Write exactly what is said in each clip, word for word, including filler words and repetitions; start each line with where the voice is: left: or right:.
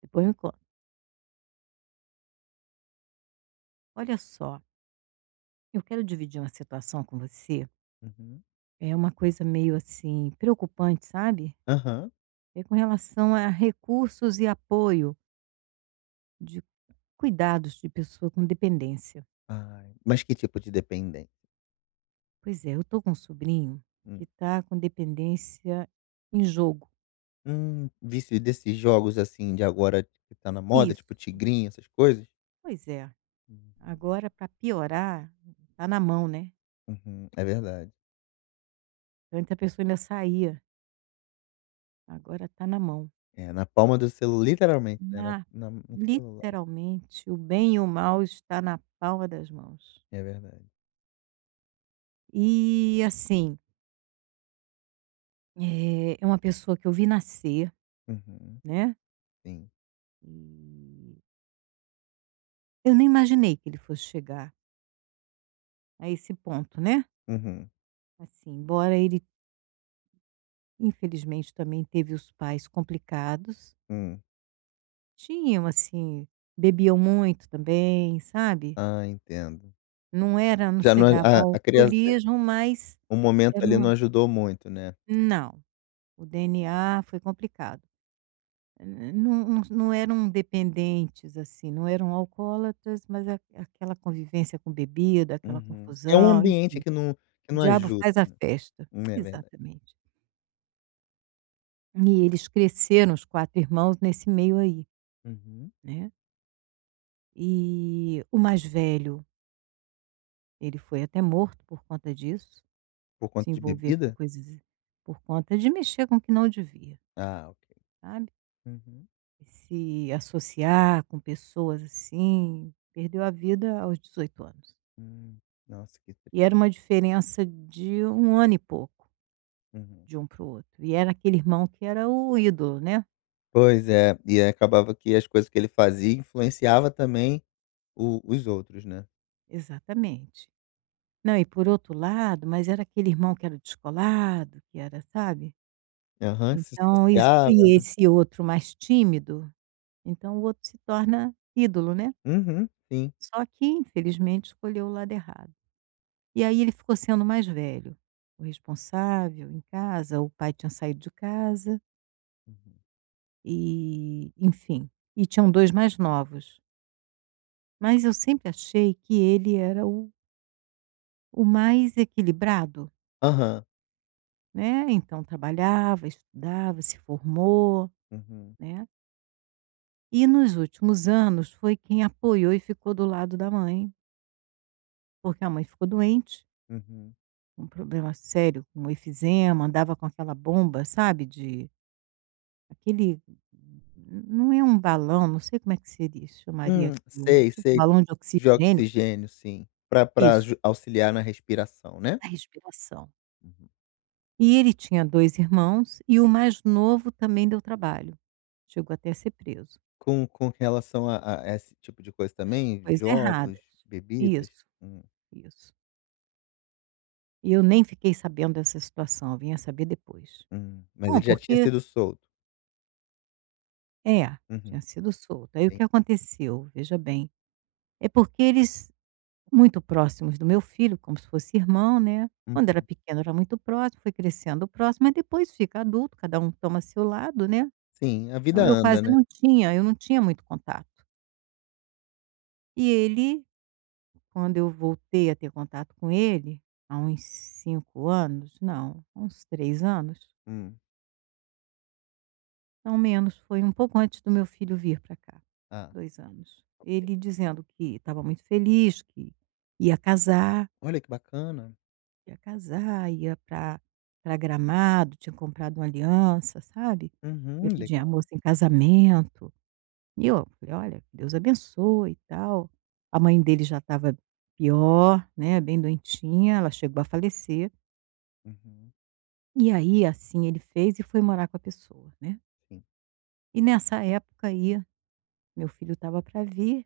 right: Depois me conta. Olha só, eu quero dividir uma situação com você.
left: Uhum.
right: É uma coisa meio assim preocupante, sabe?
left: Aham.
right: É com relação a recursos e apoio de cuidados de pessoa com dependência.
left: Ai, mas que tipo de dependen
right: Pois é, eu tô com um sobrinho que
left: hum
right: está com dependência em jogo.
left: hum, vício desses jogos, assim, de agora que tá na moda, tipo
right: Isso.
left: tigrinho, essas coisas?
right: Pois é.
left: Hum.
right: Agora, para piorar, tá na mão, né?
left: Uhum, é verdade.
right: Antes a pessoa ainda saía, agora tá na mão.
left: É, na palma do celular literalmente, né, na
right: Na,
left: na no celular.
right: literalmente, o bem e o mal está na palma das mãos.
left: É verdade.
right: E assim, eh, é uma pessoa que eu vi nascer,
left: Uhum,
right: né,
left: sim.
right: e eu nem imaginei que ele fosse chegar a esse ponto, né,
left: Uhum.
right: assim, embora ele infelizmente também teve os pais complicados,
left: Hum.
right: tinham assim, bebiam muito também, sabe,
left: Ah, entendo.
right: não era não
left: Já não
right: chegava
left: a
right: ao
left: a criança
right: alcoolismo, mas
left: O momento
right: era
left: ali
right: uma
left: não ajudou muito, né.
right: não, o D N A foi complicado. N não não não eram dependentes, assim, não eram alcoólatras, mas a aquela convivência com bebida, aquela
left: Uhum. É um
right: confusão, e
left: ambiente que não que
right: o
left: não
right: diabo
left: ajuda,
right: faz a
left: né.
right: festa.
left: Hum, é verdade.
right: Exatamente. E eles cresceram, os quatro irmãos, nesse meio aí,
left: Uhum.
right: né. E o mais velho, ele foi até morto por conta disso,
left: Por
right: se
left: conta de
right: envolver com
left: bebida?
right: coisas por conta de mexer com o que não devia,
left: Ah, ok.
right: sabe.
left: Uhum.
right: Se associar com pessoas assim, perdeu a vida aos dezoito anos.
left: Hum, nossa, que triste.
right: E era uma diferença de um ano e pouco,
left: Uhum.
right: de um para o outro. E era aquele irmão que era o ídolo, né.
left: Pois é, e aí acabava que as coisas que ele fazia influenciava também o os outros, né.
right: Exatamente. Não, e por outro lado mas era aquele irmão que era descolado, que era sabe.
left: Aham, se
right: Então isso e
left: associava.
right: esse outro mais tímido, então o outro se torna ídolo, né.
left: Uhum, sim.
right: Só que infelizmente escolheu o lado errado. E aí ele ficou sendo o mais velho, o responsável em casa, o pai tinha saído de casa,
left: Uhum.
right: e enfim. E tinham dois mais novos. Mas eu sempre achei que ele era o o mais equilibrado,
left: Aham.
right: né, então trabalhava, estudava, se formou,
left: Uhum,
right: né, e nos últimos anos foi quem apoiou e ficou do lado da mãe, porque a mãe ficou doente,
left: uhum.
right: um problema sério, com efizema, andava com aquela bomba, sabe, de aquele não é um balão, não sei como é que seria chamaria
left: Hum,
right: aquilo,
left: sei,
right: tipo
left: sei.
right: balão de
left: De
right: oxigênio,
left: oxigênio, sim, pra pra
right: isso,
left: aju auxiliar na respiração, né.
right: a respiração.
left: Uhum.
right: E ele tinha dois irmãos e o mais novo também deu trabalho. Chegou até a ser preso.
left: Com com relação a a esse tipo de coisa
right: As
left: também,
right: Coisas
left: jogos,
right: erradas.
left: bebidas?
right: Isso,
left: Hum,
right: isso. E eu nem fiquei sabendo dessa situação, eu vim a saber depois.
left: hum. Mas
right: Bom,
left: ele já tinha
right: porque
left: sido solto?
right: é, tinha
left: Uhum,
right: sido solto. Aí o que
left: entendi.
right: aconteceu, veja bem, é porque eles muito próximos do meu filho, como se fosse irmão, né,
left: Uhum.
right: quando era pequeno era muito próximo, foi crescendo próximo, mas depois fica adulto, cada um toma seu lado, né.
left: Sim, a
right: Então
left: vida
right: eu quase
left: anda, né.
right: não tinha eu não tinha muito contato. E ele Quando eu voltei a ter contato com ele, há uns cinco anos, não, há uns três anos,
left: Hum.
right: não menos, foi um pouco antes do meu filho vir para cá,
left: Ah,
right: dois anos. Ele dizendo que estava muito feliz, que ia casar,
left: olha que bacana.
right: ia casar, ia para para Gramado, tinha comprado uma aliança, sabe, ia
left: Uhum,
right: pedir a
left: legal.
right: moça em casamento. E eu falei: "Olha, que Deus abençoe e tal". A mãe dele já estava pior, né, bem doentinha, ela chegou a falecer.
left: Uhum,
right: E aí, assim, ele fez e foi morar com a pessoa, né.
left: sim.
right: E nessa época aí, meu filho estava para vir,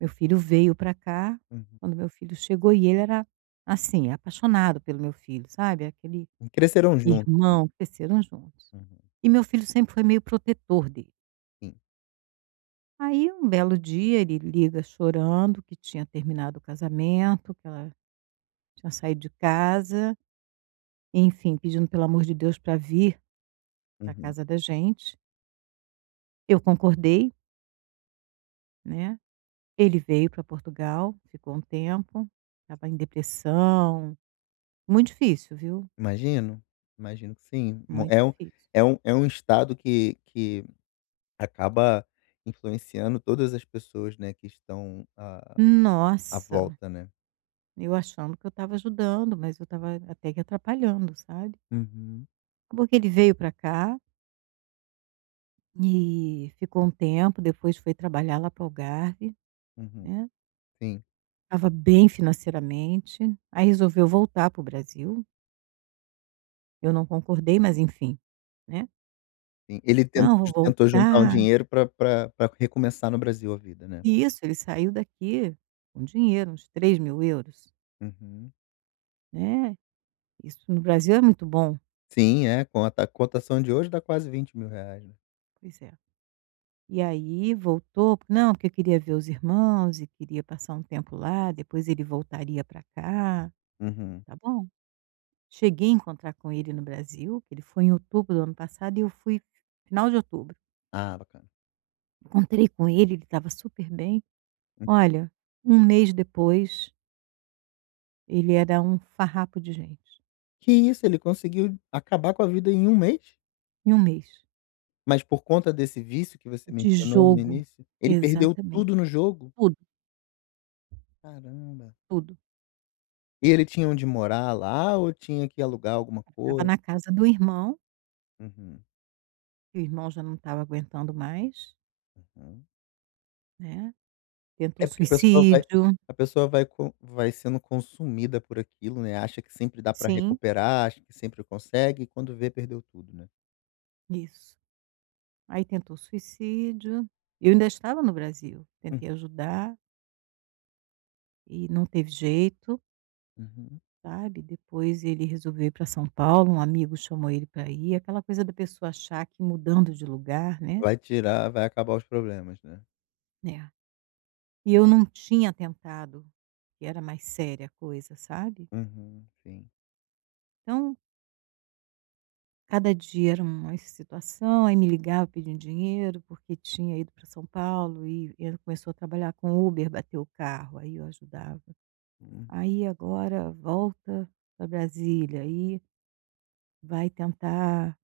right: meu filho veio para cá,
left: Uhum.
right: quando meu filho chegou e ele era, assim, apaixonado pelo meu filho, sabe, aquele
left: E cresceram juntos.
right: irmão, cresceram juntos.
left: Uhum,
right: E meu filho sempre foi meio protetor dele.
left: sim.
right: Aí um belo dia ele liga chorando que tinha terminado o casamento, que ela tinha saído de casa, enfim, pedindo pelo amor de Deus para vir para
left: Uhum.
right: casa da gente. Eu concordei, né. Ele veio para Portugal, ficou um tempo, estava em depressão, muito difícil, viu,
left: Imagino, imagino que sim. Mo
right: muito
left: É um
right: difícil.
left: é um é um estado que que acaba influenciando todas as pessoas, né, que estão à à
right: Nossa,
left: volta, né.
right: eu achando que eu estava ajudando, mas eu estava até que atrapalhando, sabe.
left: Uhum,
right: Acabou que ele veio para cá e ficou um tempo, depois foi trabalhar lá para o Algarve,
left: uhum.
right: né,
left: Sim,
right: estava bem financeiramente, aí resolveu voltar para o Brasil, eu não concordei, mas enfim, né.
left: sim. Ele ten
right: "Não, vou
left: tentou juntar um
right: voltar".
left: dinheiro para recomeçar no Brasil a vida, né.
right: E isso, ele saiu daqui com dinheiro, uns três mil euros.
left: Uhum.
right: Né, isso no Brasil é muito bom.
left: Sim, é, com a ta cotação de hoje dá quase R vinte mil reais, né.
right: Pois é. E aí voltou, não, porque eu queria ver os irmãos e queria passar um tempo lá, depois ele voltaria para cá,
left: Uhum.
right: tá bom. Cheguei a encontrar com ele no Brasil, que ele foi em outubro do ano passado e eu fui final de outubro.
left: Ah, bacana.
right: Encontrei com ele, ele estava super bem. Olha, um mês depois, ele era um farrapo de gente.
left: Que isso, ele conseguiu acabar com a vida em um mês?
right: Em um mês.
left: Mas por conta desse vício que você
right: De
left: mencionou no
right: jogo.
left: início, ele perdeu
right: Exatamente.
left: tudo no jogo?
right: Tudo,
left: Caramba.
right: tudo.
left: E ele tinha onde morar lá ou tinha que alugar alguma
right: Estava
left: coisa?
right: na casa do irmão
left: Uhum,
right: que o irmão já não estava aguentando mais,
left: uhum.
right: né, tentou
left: É porque a pessoa vai
right: suicídio.
left: a pessoa vai co vai sendo consumida por aquilo, né, acha que sempre dá pra
right: Sim,
left: recuperar, acha que sempre consegue e quando vê perdeu tudo, né.
right: isso. Aí tentou suicídio, eu ainda estava no Brasil,
left: Hum,
right: tentei ajudar e não teve jeito,
left: uhum.
right: sabe. Depois ele resolveu ir para São Paulo, um amigo chamou ele para ir, aquela coisa da pessoa achar que mudando de lugar, né.
left: Vai tirar vai acabar os problemas, né.
right: É. E eu não tinha tentado. Que era mais séria a coisa, sabe.
left: Uhum, sim.
right: Então cada dia era uma situação, aí me ligava pedindo dinheiro, porque tinha ido para São Paulo e ele começou a trabalhar com Uber, bateu o carro, aí eu ajudava.
left: Hum,
right: Aí agora volta para Brasília, aí vai tentar,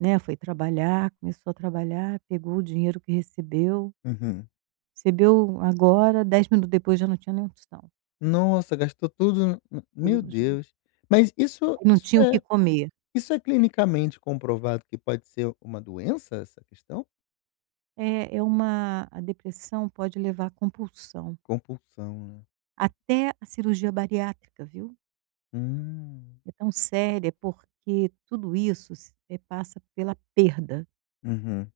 right: né, foi trabalhar, começou a trabalhar, pegou o dinheiro que recebeu,
left: uhum.
right: recebeu agora, dez minutos depois já não tinha nem um tostão,
left: Nossa, gastou tudo, n
right: tudo
left: meu
right: no jogo.
left: Deus. Mas isso
right: Aí não
left: isso
right: tinha o que
left: é
right: comer.
left: isso é clinicamente comprovado que pode ser uma doença, essa questão?
right: É, é uma A depressão pode levar à compulsão,
left: Compulsão, né.
right: até a cirurgia bariátrica, viu?
left: Hum.
right: É tão séria porque tudo isso s eh, passa pela perda.
left: Uhum.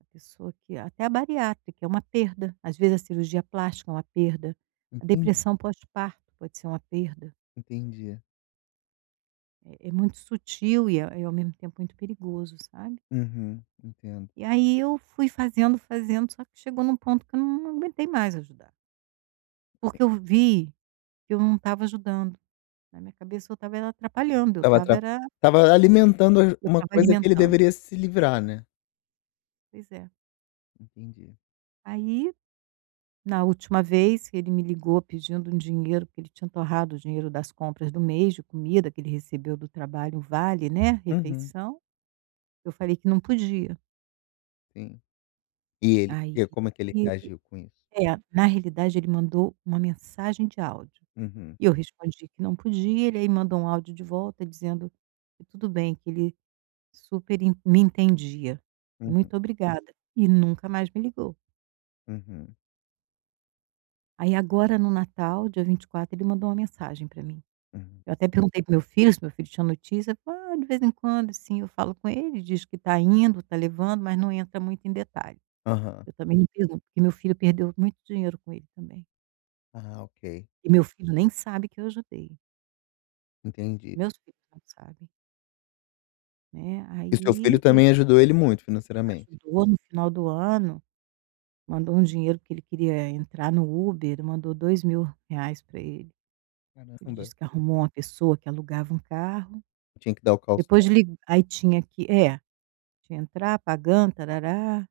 right: A pessoa que até a bariátrica é uma perda, às vezes a cirurgia plástica é uma perda, a
left: Entendi,
right: depressão pós-parto pode ser uma perda.
left: entendi.
right: É é muito sutil e é é ao mesmo tempo muito perigoso, sabe.
left: Uhum, entendo.
right: E aí eu fui fazendo, fazendo, só que chegou num ponto que eu não aguentei mais ajudar, porque eu vi que eu não estava ajudando. Na minha cabeça eu estava era atrapalhando, eu
left: Tava
right: estava
left: atra
right: era
left: estava alimentando as
right: eu
left: uma
right: estava
left: coisa que ele
right: alimentando.
left: deveria se livrar, né.
right: Pois é.
left: Entendi.
right: Aí na última vez, ele me ligou pedindo um dinheiro, porque ele tinha torrado o dinheiro das compras do mês, de comida que ele recebeu do trabalho, um vale, né,
left: Uhum,
right: refeição. Eu falei que não podia.
left: sim. E ele
right: Aí
left: e como é que ele
right: e
left: reagiu com isso?
right: É, na realidade, ele mandou uma mensagem de áudio.
left: Uhum,
right: E eu respondi que não podia, ele aí mandou um áudio de volta dizendo que tudo bem, que ele super en me entendia. E
left: uhum,
right: muito obrigada. E nunca mais me ligou.
left: uhum,
right: Aí agora no Natal, dia vinte e quatro, ele mandou uma mensagem para mim.
left: uhum.
right: Eu até perguntei pro meu filho, se meu filho tinha notícia, ah, de vez em quando, assim, eu falo com ele, diz que está indo, está levando, mas não entra muito em detalhe.
left: Aham.
right: Eu também não pergunto, porque meu filho perdeu muito dinheiro com ele também.
left: Ah, ok,
right: E meu filho nem sabe que eu ajudei,
left: entendi.
right: meus filhos não sabem, né.
left: E seu filho
right: Aí ele
left: também ajudou ele muito financeiramente?
right: ajudou no final do ano, mandou um dinheiro porque ele queria entrar no Uber, mandou dois mil reais para ele. Ele
left: Caramba,
right: disse que arrumou uma pessoa que alugava um carro,
left: tinha que dar o
right: depois
left: calção.
right: li aí tinha que é, tinha que entrar pagando, tarará.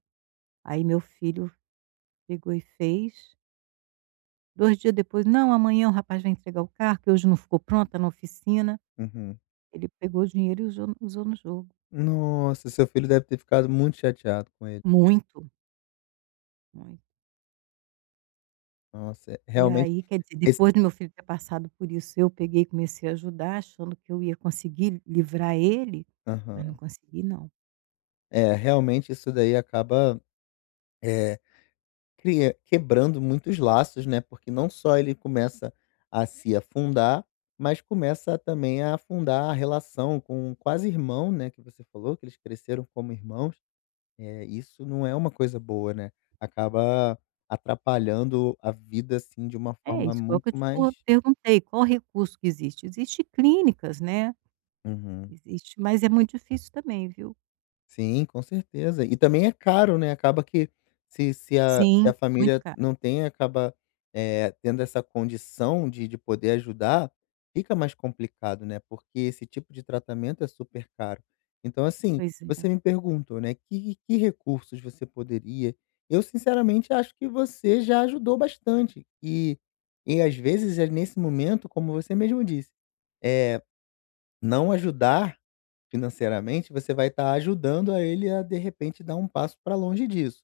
right: Aí meu filho pegou e fez. Dois dias depois: "Não, amanhã o rapaz vai entregar o carro, que hoje não ficou pronto, tá na oficina".
left: Uhum.
right: Ele pegou o dinheiro e usou usou no jogo.
left: Nossa, seu filho deve ter ficado muito chateado com ele.
right: Muito, muito.
left: Nossa, é-
right: E
left: realmente
right: aí, quer dizer,
left: esse
right: depois do meu filho ter passado por isso, eu peguei e comecei a ajudar, achando que eu ia conseguir livrar ele, mas não
left: aham.
right: consegui não.
left: É, realmente isso daí acaba, eh, cria quebrando muitos laços, né, porque não só ele começa a se afundar, mas começa também a afundar a relação com o quase irmão, né, que você falou que eles cresceram como irmãos. É, isso não é uma coisa boa, né. Acaba atrapalhando a vida, assim, de uma
right: É
left: forma
right: isso, foi o que eu
left: muito
right: te por
left: mais.
right: perguntei, qual recurso que existe? Existe clínicas, né,
left: Uhum.
right: existe, mas é muito difícil também, viu.
left: Sim, com certeza. E também é caro, né, acaba que se se a se
right: Sim,
left: a
right: muito
left: família
right: caro.
left: não tem, acaba, eh, tendo essa condição de de poder ajudar, fica mais complicado, né, porque esse tipo de tratamento é super caro. Então, assim,
right: Pois é.
left: você me perguntou, né, que que recursos você poderia eu sinceramente acho que você já ajudou bastante. E e às vezes é nesse momento, como você mesmo disse, é não ajudar financeiramente, você vai estar ajudando a ele a, de repente, dar um passo para longe disso.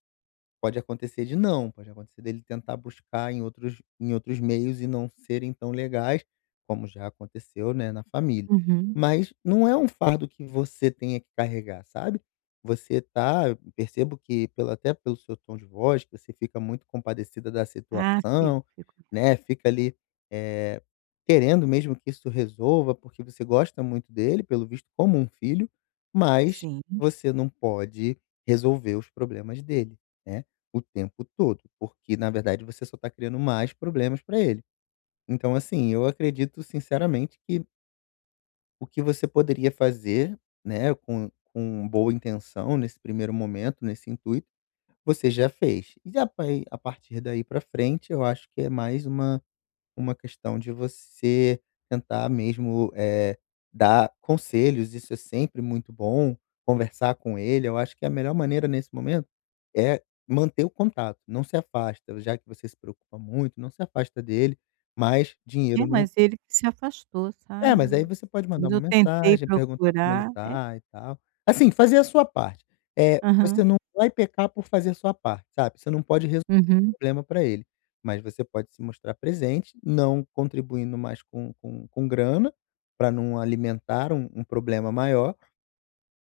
left: Pode acontecer de não, pode acontecer dele tentar buscar em outros em outros meios e não serem tão legais, como já aconteceu, né, na família.
right: Uhum.
left: Mas não é um fardo que você tenha que carregar, sabe. Você tá Percebo que pelo até pelo seu tom de voz, que você fica muito compadecida da
right: Ah, fico,
left: situação,
right: fico mesmo.
left: né, fica ali, eh, querendo mesmo que isso resolva, porque você gosta muito dele, pelo visto, como um filho, mas
right: Sim.
left: você não pode resolver os problemas dele, né. O tempo todo, porque na verdade você só está criando mais problemas para ele. Então assim, eu acredito sinceramente que o que você poderia fazer, né, com com boa intenção nesse primeiro momento, nesse intuito, você já fez. E a pai a partir daí para frente eu acho que é mais uma uma questão de você tentar mesmo, eh, dar conselhos, isso é sempre muito bom, conversar com ele. Eu acho que a melhor maneira nesse momento é manter o contato, não se afasta, já que você se preocupa muito, não se afasta dele, mas
right: É,
left: dinheiro não
right: mas ele que se afastou,
left: é,
right: sabe,
left: mas aí
right: eu
left: você pode mandar
right: depois
left: uma
right: eu tentei
left: mensagem, perguntar como ele
right: procurar é.
left: tá e tal. Assim, fazer a sua parte. Eh,
right: Aham.
left: você não vai pecar por fazer a sua parte, sabe. Você não pode resolver
right: Uhum.
left: o problema para ele, mas você pode se mostrar presente, não contribuindo mais com com com grana, para não alimentar um um problema maior,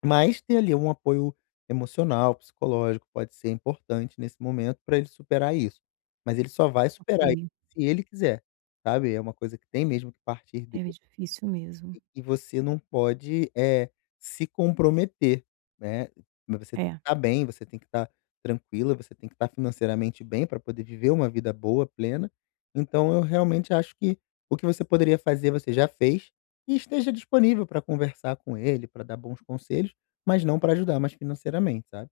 left: mas ter ali um apoio emocional, psicológico, pode ser importante nesse momento para ele superar isso. Mas ele só vai superar isso
right: Ok.
left: se ele quiser, sabe. É uma coisa que tem mesmo que partir
right: É difícil mesmo.
left: e você não pode, eh, se comprometer, né. Mas você tem que
right: É.
left: estar bem, você tem que estar tranquila, você tem que estar financeiramente bem para poder viver uma vida boa, plena. Então eu realmente acho que o que você poderia fazer, você já fez, e esteja disponível para conversar com ele, para dar bons conselhos, mas não para ajudar mais financeiramente, sabe.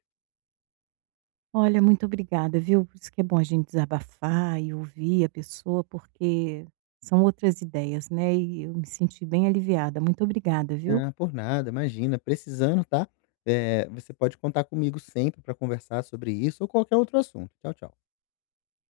right: Olha, muito obrigada, viu. Por isso que é bom a gente desabafar e ouvir a pessoa, porque são outras ideias, né, e eu me senti bem aliviada. Muito obrigada, viu.
left: Ah, por nada, imagina, precisando, tá, eh, você pode contar comigo sempre para conversar sobre isso ou qualquer outro assunto. Tchau, tchau.